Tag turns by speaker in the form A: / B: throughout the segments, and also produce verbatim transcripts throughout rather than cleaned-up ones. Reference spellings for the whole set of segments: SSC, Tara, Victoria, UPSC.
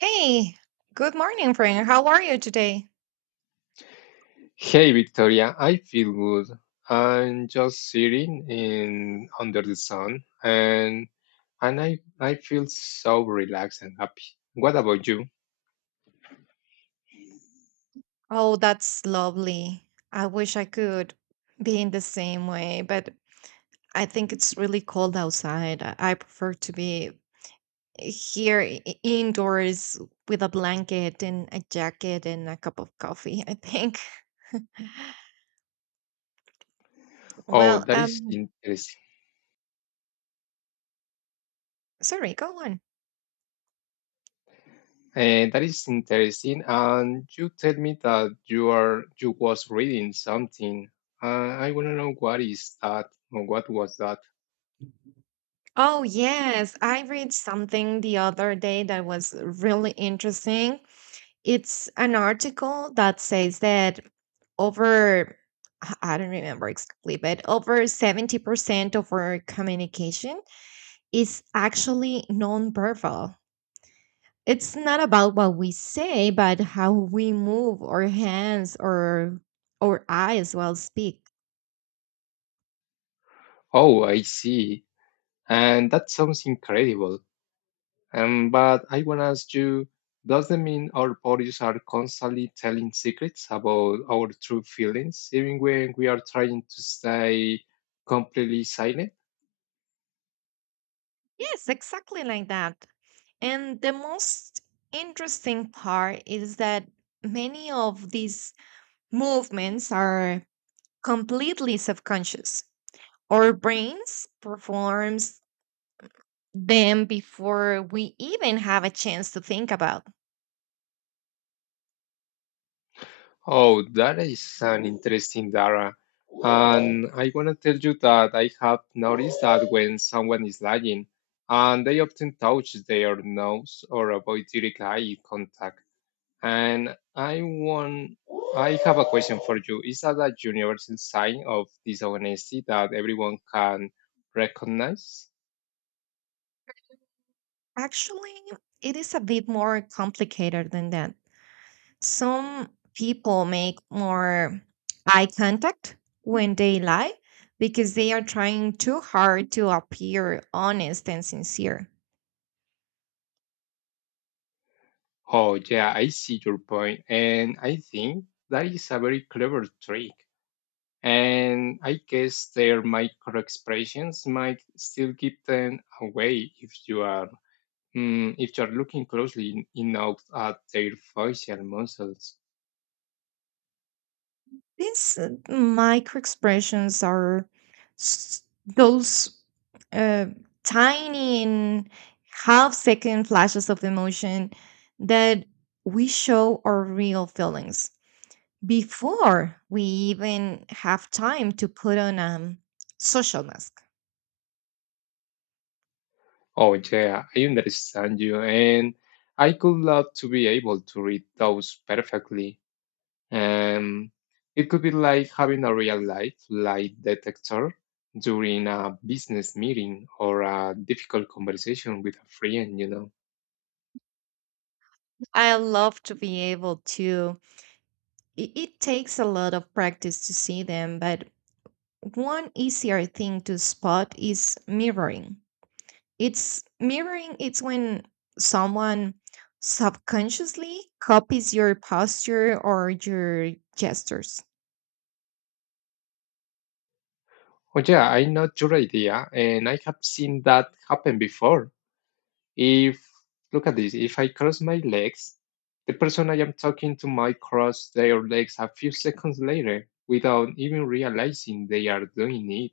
A: Hey, good morning, friend. How are you today?
B: Hey Victoria, I feel good. I'm just sitting in under the sun and and I I feel so relaxed and happy. What about you?
A: Oh, that's lovely. I wish I could be in the same way, but I think it's really cold outside. I I prefer to be here i- i- indoors with a blanket and a jacket and a cup of coffee, I think.
B: Oh,
A: Well,
B: that is
A: um,
B: interesting.
A: Sorry, go on.
B: Eh, that is interesting. And you tell me that you are you was reading something. Uh, I want to know what is that or what was that?
A: Oh, yes, I read something the other day that was really interesting. It's an article that says that over I I don't remember exactly, but over seventy percent of our communication is actually nonverbal. It's not about what we say, but how we move our hands or our eyes while speak.
B: Oh, I see. And that sounds incredible. Um, but I want to ask you, does that mean our bodies are constantly telling secrets about our true feelings, even when we are trying to stay completely silent?
A: Yes, exactly like that. And the most interesting part is that many of these movements are completely subconscious. Our brains performs them before we even have a chance to think about.
B: Oh, that is an interesting data. And I want to tell you that I have noticed that when someone is lying, and they often touch their nose or avoid direct eye contact. And I want, I have a question for you. Is that a universal sign of dishonesty that everyone can recognize?
A: Actually, it is a bit more complicated than that. Some people make more eye contact when they lie because they are trying too hard to appear honest and sincere.
B: Oh, yeah, I see your point, and I think that is a very clever trick. And I guess their micro expressions might still give them away if you are, mm, if you are looking closely enough at their facial muscles.
A: These uh, micro expressions are s- those uh, tiny and half second flashes of emotion that we show our real feelings before we even have time to put on a social mask.
B: Oh, yeah, I understand you, and I could love to be able to read those perfectly. Um, it could be like having a real life lie detector during a business meeting or a difficult conversation with a friend, you know.
A: I love to be able to, it, it takes a lot of practice to see them, but one easier thing to spot is mirroring. It's mirroring, it's when someone subconsciously copies your posture or your gestures.
B: Oh, yeah, I know your idea, and I have seen that happen before. If, Look at this, if I cross my legs, the person I am talking to might cross their legs a few seconds later without even realizing they are doing it.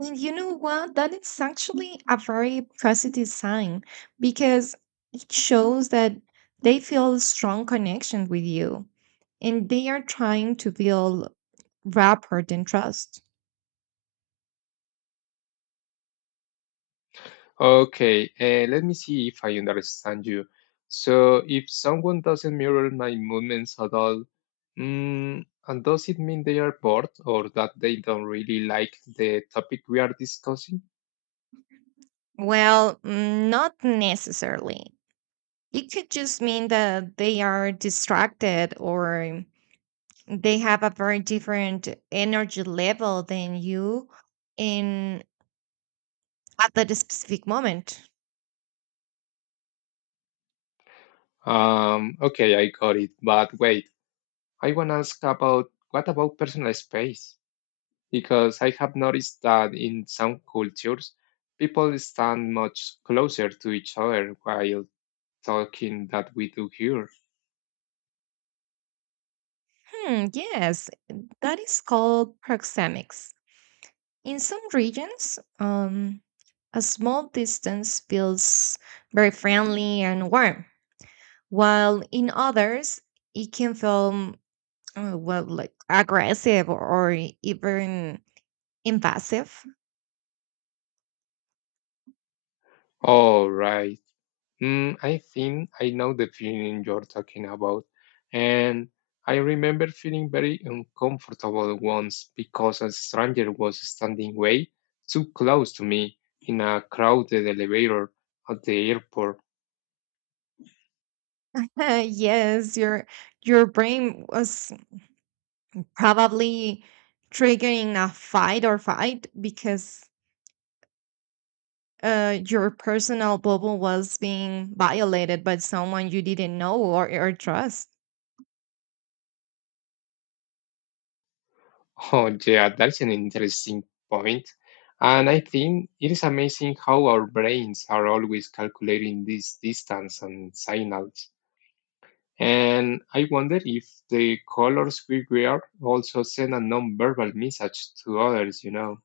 A: And you know what? That is actually a very positive sign because it shows that they feel a strong connection with you and they are trying to build rapport and trust.
B: Okay, uh, let me see if I understand you. So, if someone doesn't mirror my movements at all, mm, and does it mean they are bored or that they don't really like the topic we are discussing?
A: Well, mm, not necessarily. It could just mean that they are distracted or they have a very different energy level than you in at that specific moment.
B: Um, okay, I got it. But wait, I want to ask about, what about personal space? Because I have noticed that in some cultures, people stand much closer to each other while talking than we do here.
A: Hmm, yes, that is called proxemics. In some regions, um, a small distance feels very friendly and warm, while in others, it can feel, uh, well, like aggressive or even invasive.
B: All right. Mm, I think I know the feeling you're talking about. And I remember feeling very uncomfortable once because a stranger was standing way too close to me in a crowded elevator at the airport.
A: Yes, your your brain was probably triggering a fight or fight because uh, your personal bubble was being violated by someone you didn't know or, or trust.
B: Oh, yeah, that's an interesting point. And I think it is amazing how our brains are always calculating this distance and signals. And I wonder if the colors we wear also send a non-verbal message to others, you know.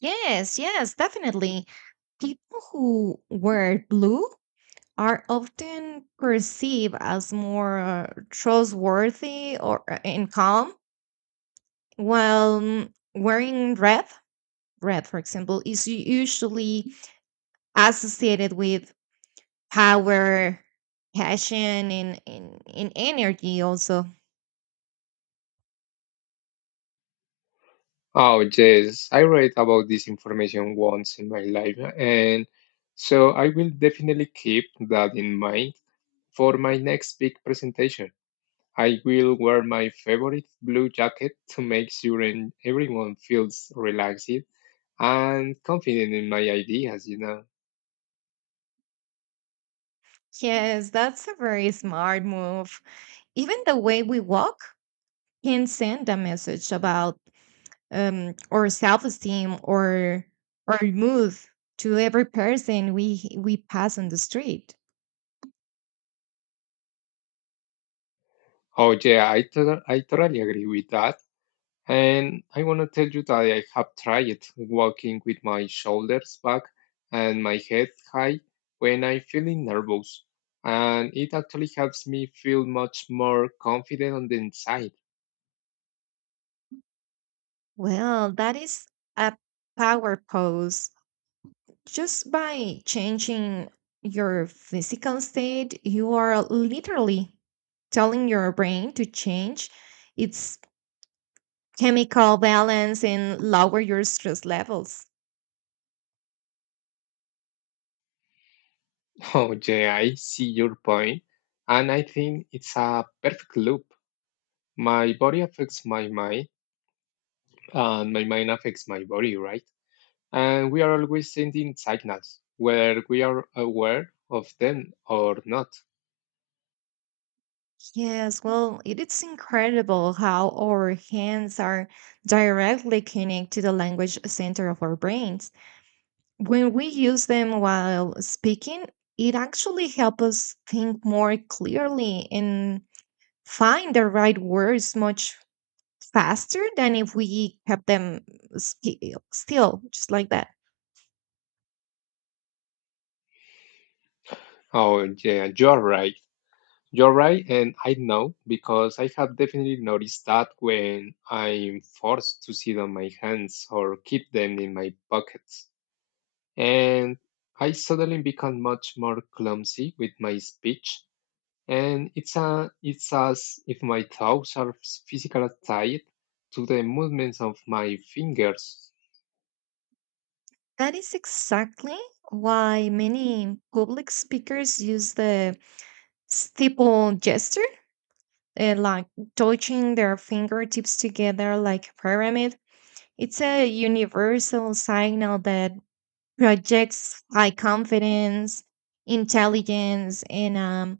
A: Yes, yes, definitely. People who wear blue are often perceived as more uh, trustworthy or uh, and calm, while mm, wearing red, red, for example, is u- usually associated with power, passion, and, and, and energy also.
B: Oh, yes, I read about this information once in my life, and so I will definitely keep that in mind for my next big presentation. I will wear my favorite blue jacket to make sure en- everyone feels relaxed and confident in my ideas, you know.
A: Yes, that's a very smart move. Even the way we walk can send a message about um, or self-esteem or or move to every person we we pass on the street.
B: Oh, yeah, I, tot- I totally agree with that. And I want to tell you that I have tried walking with my shoulders back and my head high when I'm feeling nervous. And it actually helps me feel much more confident on the inside.
A: Well, that is a power pose. Just by changing your physical state, you are literally telling your brain to change its chemical balance and lower your stress levels.
B: Oh, yeah, I see your point. And I think it's a perfect loop. My body affects my mind, and my mind affects my body, right? And we are always sending signals, whether we are aware of them or not.
A: Yes, well, it is incredible how our hands are directly connected to the language center of our brains. When we use them while speaking, it actually helps us think more clearly and find the right words much faster than if we kept them sti- still, just like that.
B: Oh, yeah, you're right. You're right, and I know because I have definitely noticed that when I'm forced to sit on my hands or keep them in my pockets. And I suddenly become much more clumsy with my speech and it's a, it's as if my thoughts are physically tied to the movements of my fingers.
A: That is exactly why many public speakers use the steeple gesture, uh, like touching their fingertips together like a pyramid. It's a universal signal that projects high confidence, intelligence, and um,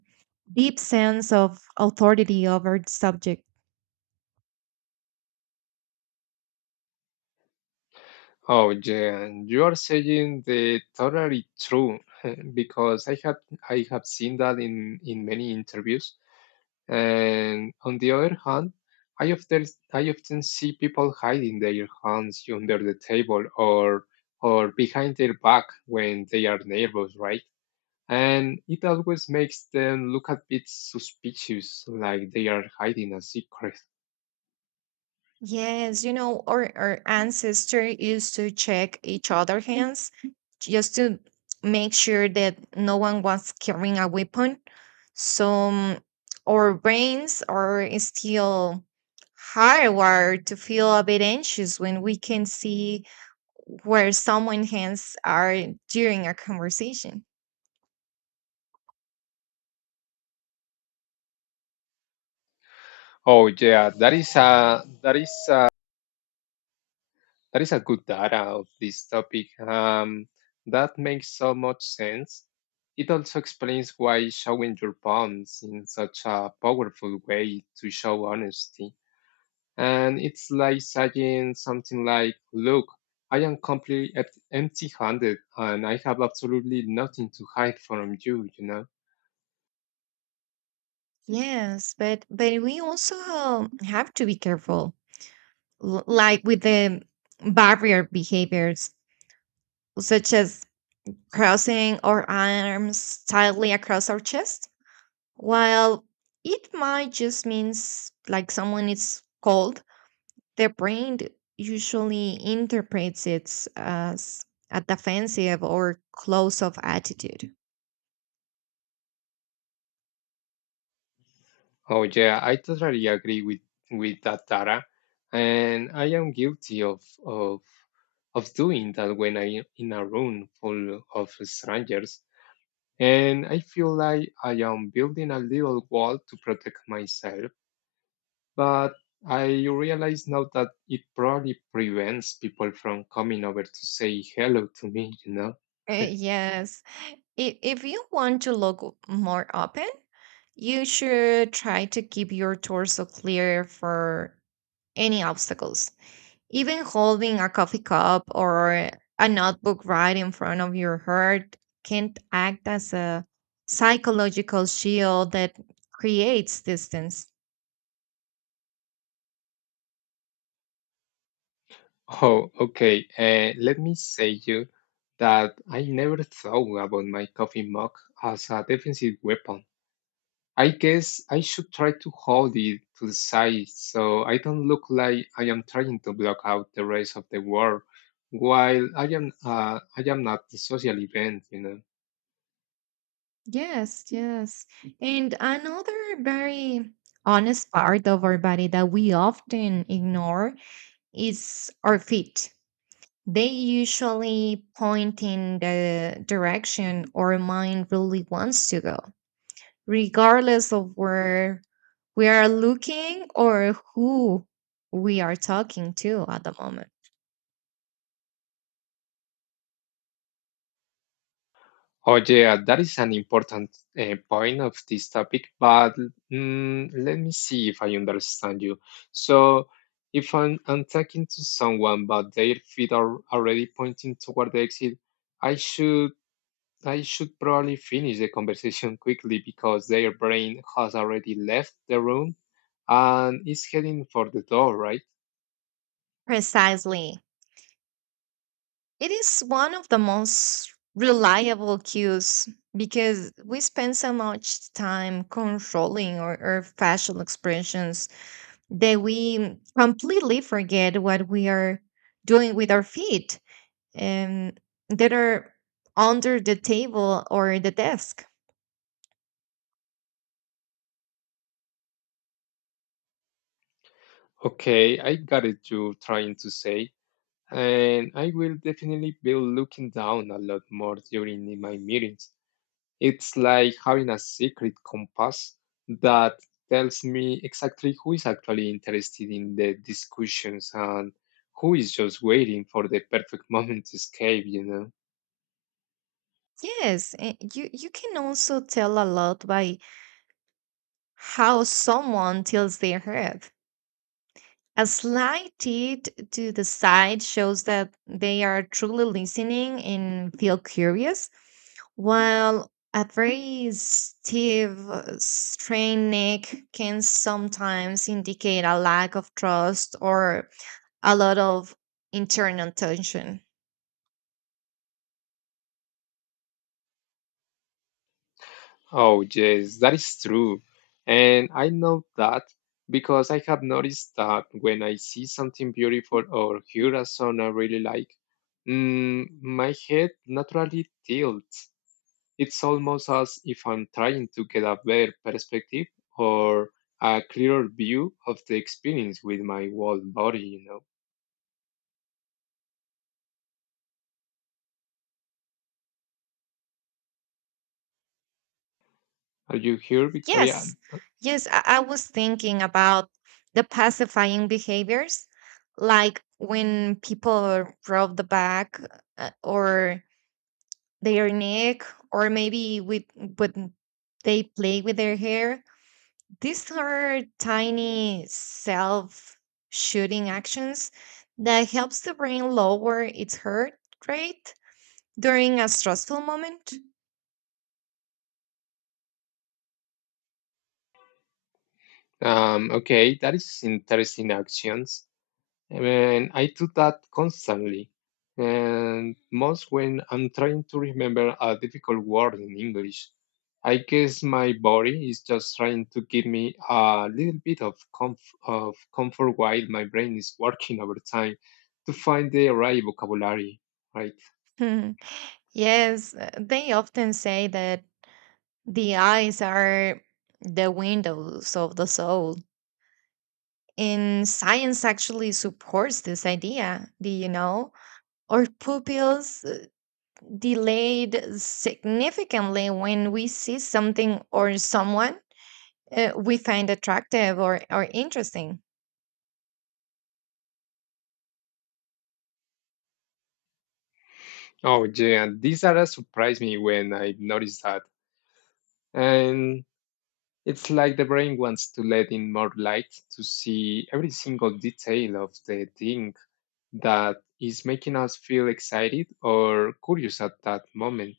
A: deep sense of authority over the subject.
B: Oh, yeah, you are saying the totally true, because I have I have seen that in in many interviews. And on the other hand, I often I often see people hiding their hands under the table or or behind their back when they are nervous, right? And it always makes them look a bit suspicious, like they are hiding a secret.
A: Yes, you know, our, our ancestor used to check each other's hands just to make sure that no one was carrying a weapon. So um, our brains are still hardwired to feel a bit anxious when we can see where someone's hands are during a conversation.
B: Oh yeah, that is a that is a, that is a good data of this topic. Um, that makes so much sense. It also explains why showing your palms in such a powerful way to show honesty. And it's like saying something like, "Look, I am completely empty-handed, and I have absolutely nothing to hide from you," you know.
A: Yes, but but we also have to be careful, l- like with the barrier behaviors such as crossing our arms tightly across our chest. While it might just means like someone is cold, their brain d- usually interprets it as a defensive or close off attitude.
B: Oh yeah, I totally agree with with that Tara, and I am guilty of of of doing that when I am in a room full of strangers, and I feel like I am building a little wall to protect myself. But I realize now that it probably prevents people from coming over to say hello to me, you know.
A: Uh, yes. I- If you want to look more open, you should try to keep your torso clear for any obstacles. Even holding a coffee cup or a notebook right in front of your heart can act as a psychological shield that creates distance.
B: Oh, okay. Uh, let me say you that I never thought about my coffee mug as a defensive weapon. I guess I should try to hold it to the side so I don't look like I am trying to block out the rest of the world while I am uh, I am at the social event, you know.
A: Yes, yes. And another very honest part of our body that we often ignore is our feet. They usually point in the direction our mind really wants to go, regardless of where we are looking or who we are talking to at the moment.
B: Oh, yeah, that is an important uh, point of this topic, but mm, let me see if I understand you. So, if I'm, I'm talking to someone, but their feet are already pointing toward the exit, I should I should probably finish the conversation quickly because their brain has already left the room and is heading for the door, right?
A: Precisely. It is one of the most reliable cues because we spend so much time controlling our, our facial expressions that we completely forget what we are doing with our feet and that are under the table or the desk.
B: Okay, I got it. You trying to say. And I will definitely be looking down a lot more during my meetings. It's like having a secret compass that tells me exactly who is actually interested in the discussions and who is just waiting for the perfect moment to escape, you know.
A: Yes, eh, you you can also tell a lot by how someone tilts their head. A slight tilt to the side shows that they are truly listening and feel curious, while a very stiff, uh, strained neck can sometimes indicate a lack of trust or a lot of internal tension.
B: Oh, yes, that is true. And I know that because I have noticed that when I see something beautiful or hear a song I really like, mm, my head naturally tilts. It's almost as if I'm trying to get a better perspective or a clearer view of the experience with my whole body, you know. Are you here, Victoria?
A: Yes, yes, I, I was thinking about the pacifying behaviors, like when people rub the back uh, or their neck, or maybe with when they play with their hair. These are tiny self-shooting actions that helps the brain lower its heart rate during a stressful moment.
B: Um, okay, that is interesting actions. And I do that constantly. And most when I'm trying to remember a difficult word in English, I guess my body is just trying to give me a little bit of, comf- of comfort while my brain is working overtime to find the right vocabulary, right?
A: Yes, uh, they often say that the eyes are the windows of the soul. And science actually supports this idea. Do you know? Our pupils uh, delayed significantly when we see something or someone uh, we find attractive or, or interesting.
B: Oh, yeah, these are a surprise me when I noticed that. And it's like the brain wants to let in more light to see every single detail of the thing that is making us feel excited or curious at that moment.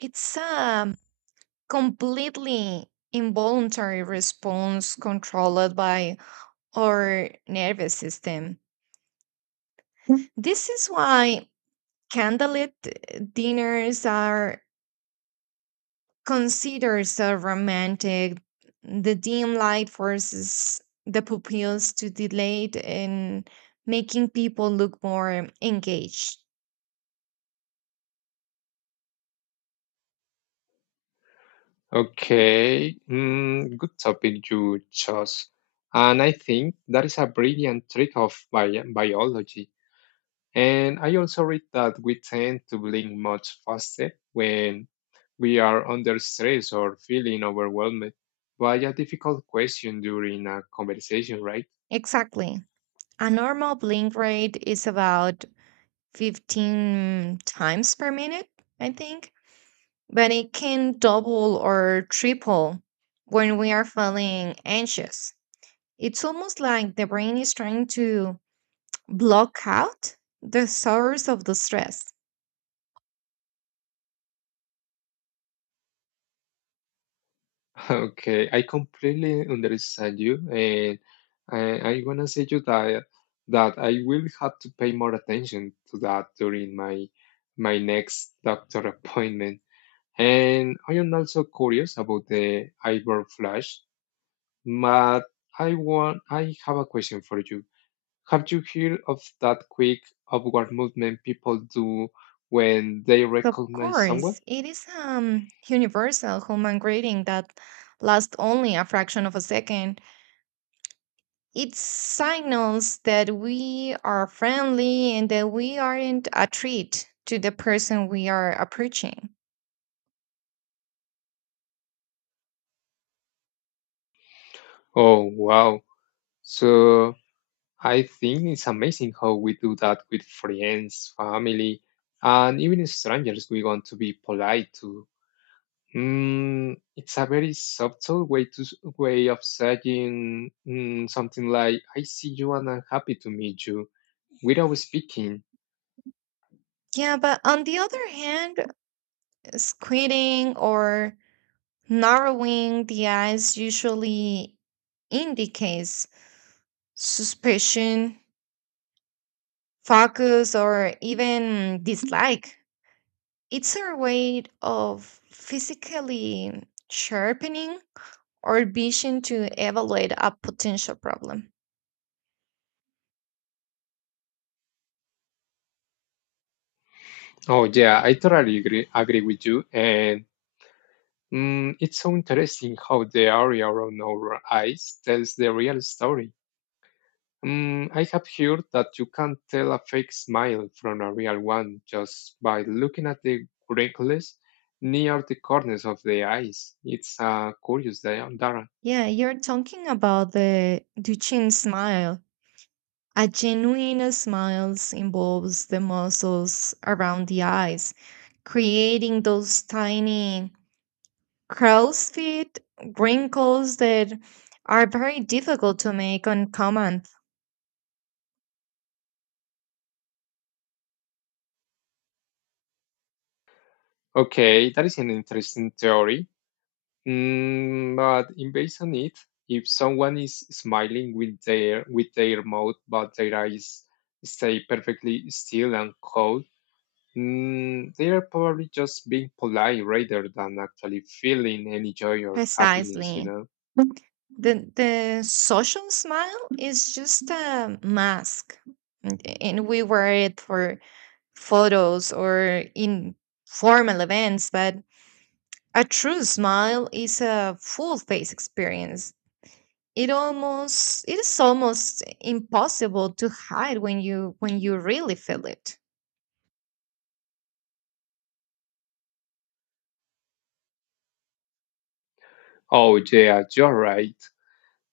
A: It's a completely involuntary response controlled by our nervous system. This is why candlelit dinners are considered so romantic. The dim light forces the pupils to dilate and making people look more engaged.
B: Okay, mm, good topic you chose. And I think that is a brilliant trick of bi- biology. And I also read that we tend to blink much faster when we are under stress or feeling overwhelmed by a difficult question during a conversation, right?
A: Exactly. A normal blink rate is about fifteen times per minute, I think, but it can double or triple when we are feeling anxious. It's almost like the brain is trying to block out the source of the stress.
B: Ah, okay, I completely understand you, and I, I wanna say you that that I will have to pay more attention to that during my my next doctor appointment. And I am also curious about the eyebrow flash, but I want I have a question for you. Have you heard of that quick upward movement people do when they
A: Of
B: recognize someone?
A: course, it is um universal human greeting that lasts only a fraction of a second. It signals that we are friendly and that we aren't a treat to the person we are approaching.
B: Oh wow! So, I think it's amazing how we do that with friends, family, and even strangers we want to be polite to. Mm, it's a very subtle way to s- way of saying, mm, something like, "I see you and I'm happy to meet you," without speaking.
A: Yeah, but on the other hand, squinting or narrowing the eyes usually indicates suspicion focus, or even dislike. It's our way of physically sharpening our vision to evaluate a potential problem.
B: Oh yeah, I totally agree, agree with you. And mm, it's so interesting how the area around our eyes tells the real story. Mm, I have heard that you can tell a fake smile from a real one just by looking at the wrinkles near the corners of the eyes. It's a curious diorama.
A: Yeah, you're talking about the Duchenne smile. A genuine smile involves the muscles around the eyes, creating those tiny crow's feet wrinkles that are very difficult to make on command.
B: Okay, that is an interesting theory. Mm, but in based on it, if someone is smiling with their with their mouth but their eyes stay perfectly still and cold, mm, they are probably just being polite rather than actually feeling any joy or happiness, you
A: Precisely.
B: know.
A: The the social smile is just a mask, and and we wear it for photos or in formal events, but a true smile is a full face experience. It almost it is almost impossible to hide when you when you really feel it.
B: Oh, yeah, you're right.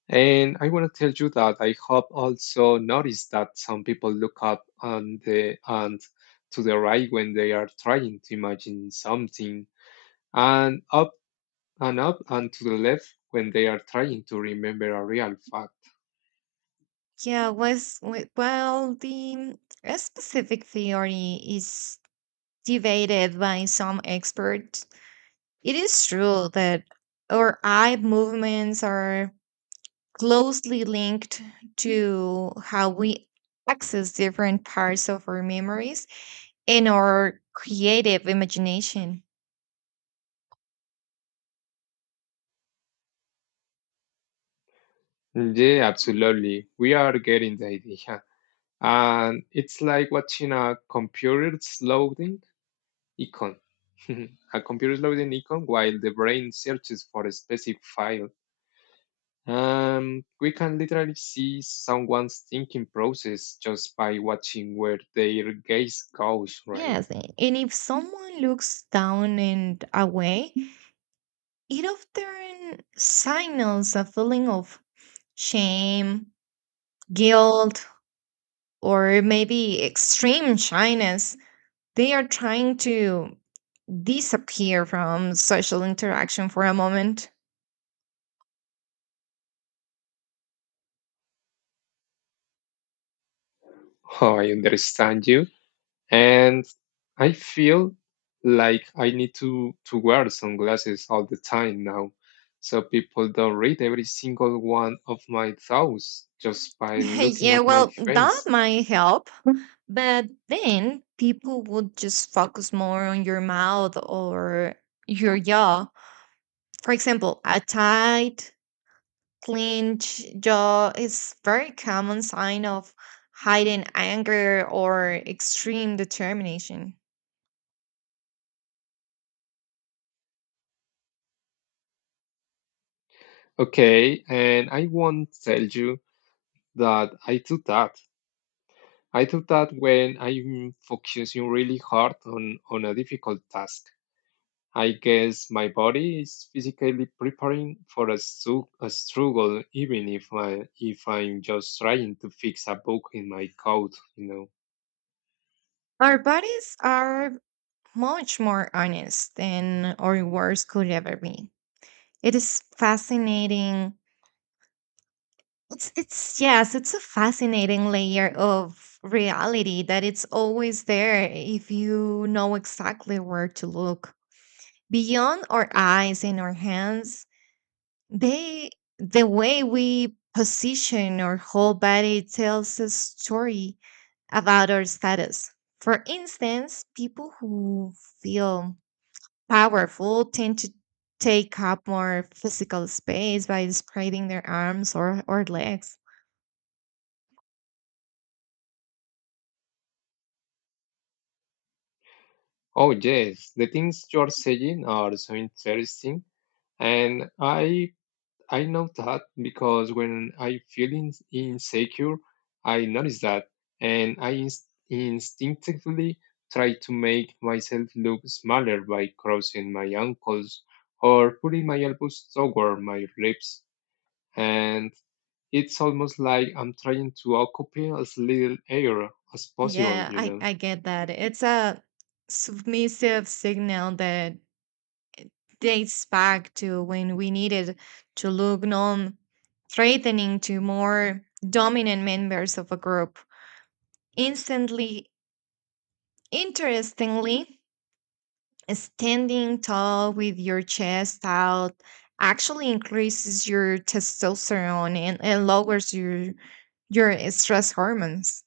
B: And I want to tell you that I have also noticed that some people look up on the and to the right when they are trying to imagine something, and up and up and to the left when they are trying to remember a real fact.
A: Yeah, was we- well, the a specific theory is debated by some experts. It is true that our eye movements are closely linked to how we access different parts of our memories and our creative imagination.
B: Yeah, absolutely. We are getting the idea. And it's like watching a computer's loading icon. A computer's loading icon while the brain searches for a specific file. Um, we can literally see someone's thinking process just by watching where their gaze goes, right?
A: Yes, a- and if someone looks down and away, it often signals a feeling of shame, guilt, or maybe extreme shyness. They are trying to disappear from social interaction for a moment.
B: Oh, I understand you. And I feel like I need to to wear sunglasses all the time now, so people don't read every single one of my thoughts just by looking
A: Yeah,
B: at my
A: well, that
B: face.
A: might help, but then people would just focus more on your mouth or your jaw. For example, a tight, clenched jaw is very common sign of hidden anger or extreme determination.
B: Okay, and I won't tell you that I do that. I do that when I'm focusing really hard on on a difficult task. I guess my body is physically preparing for a, stru- a struggle, even if I if I'm just trying to fix a book in my coat, you know.
A: Our bodies are much more honest than our words could ever be. It is fascinating. It's it's yes, it's a fascinating layer of reality that it's always there if you know exactly where to look. Beyond our eyes and our hands, they the way we position our whole body tells a story about our status. For instance, people who feel powerful tend to take up more physical space by spreading their arms or, or legs.
B: Oh yes, the things you're saying are so interesting, and I I know that because when I feel in, insecure, I notice that and I inst- instinctively try to make myself look smaller by crossing my ankles or putting my elbows toward my ribs. And it's almost like I'm trying to occupy as little air as possible,
A: Yeah,
B: you
A: I,
B: know.
A: I get that. It's a submissive signal that dates back to when we needed to look non threatening to more dominant members of a group. Instantly, interestingly, standing tall with your chest out actually increases your testosterone and, and lowers your your eh, stress hormones.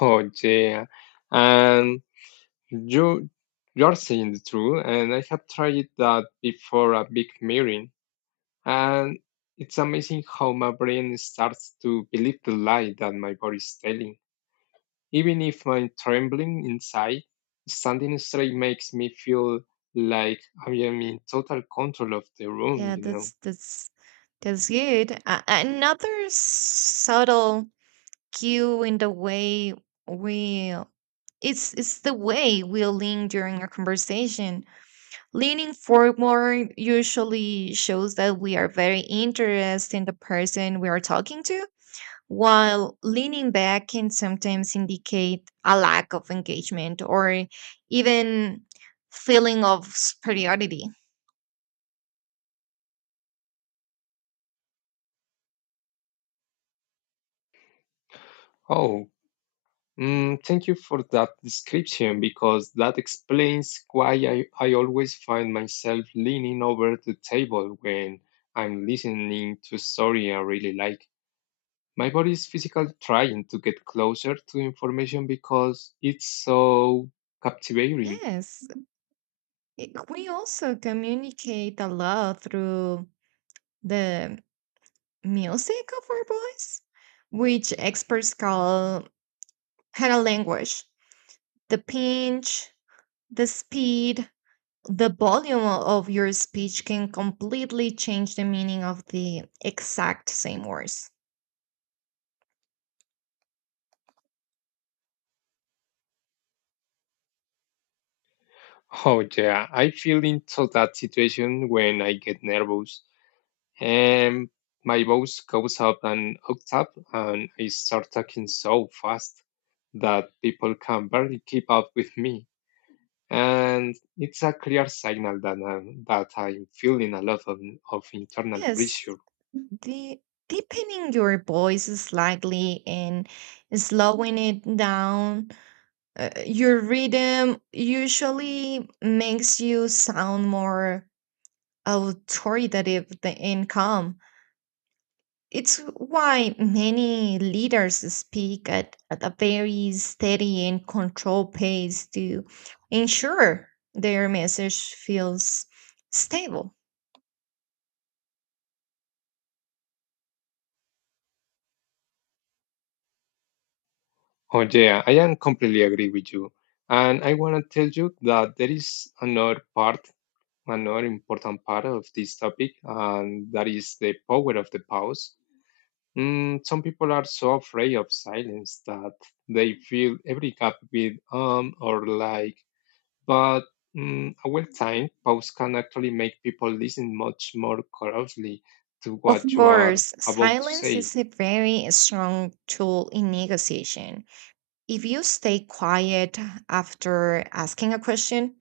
B: Oh yeah, and you you're saying the truth, and I have tried that before a big mirror. And it's amazing how my brain starts to believe the lie that my body is telling. Even if I'm trembling inside, standing straight makes me feel like I am in total control of the room,
A: Yeah,
B: you know.
A: that's that's that's good. A- another subtle cue in the way we it's it's the way we lean during a conversation. Leaning forward usually shows that we are very interested in the person we are talking to while leaning back can sometimes indicate a lack of engagement or even feeling of superiority.
B: Oh, mm, thank you for that description because that explains why I, I always find myself leaning over the table when I'm listening to a story I really like. My body is physically trying to get closer to information because it's so captivating.
A: Yes, i- we also communicate a lot through the music of our voice, which experts call paralanguage. The pitch, the speed, the volume of your speech can completely change the meaning of the exact same words.
B: Oh, yeah, I feel into that situation when I get nervous. And my voice goes up an octave and I start talking so fast that people can barely keep up with me. And it's a clear signal that, I'm, that I'm feeling a lot of, of internal
A: Yes,
B: pressure.
A: the deepening your voice slightly and slowing it down, uh, your rhythm usually makes you sound more authoritative th- and calm. It's why many leaders speak at, at a very steady and controlled pace to ensure their message feels stable.
B: Oh, yeah, I am completely agree with you. And I want to tell you that there is another part, another important part of this topic, and that is the power of the pause. Mm, some people are so afraid of silence that they fill every gap with um or like, but mm, a well timed pause can actually make people listen much more closely to
A: Of
B: what you are
A: course,
B: about to
A: silence
B: say.
A: is a very strong tool in negotiation. If you stay quiet after asking a question,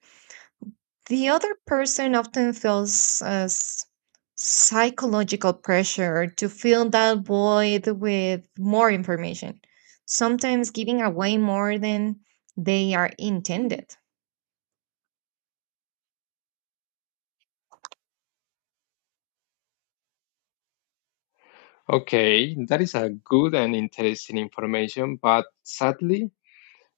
A: the other person often feels uh, s- psychological pressure to fill that void with more information, sometimes giving away more than they are intended.
B: Okay, that is a good and interesting information, but sadly,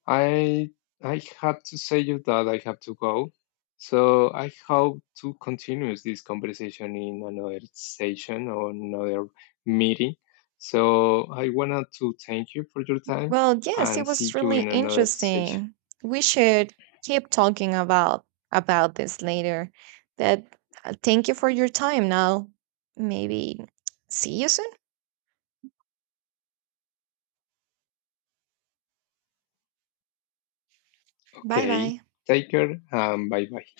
B: I I have to say you that I have to go. So I hope to continue this conversation in another session or another meeting. So I wanted to thank you for your time
A: Well, yes, it
B: and
A: was
B: see you
A: really
B: in another session.
A: interesting. We should keep talking about about this later. That uh, thank you for your time now. Maybe see you soon. Bye
B: Okay,
A: bye.
B: take care and bye bye.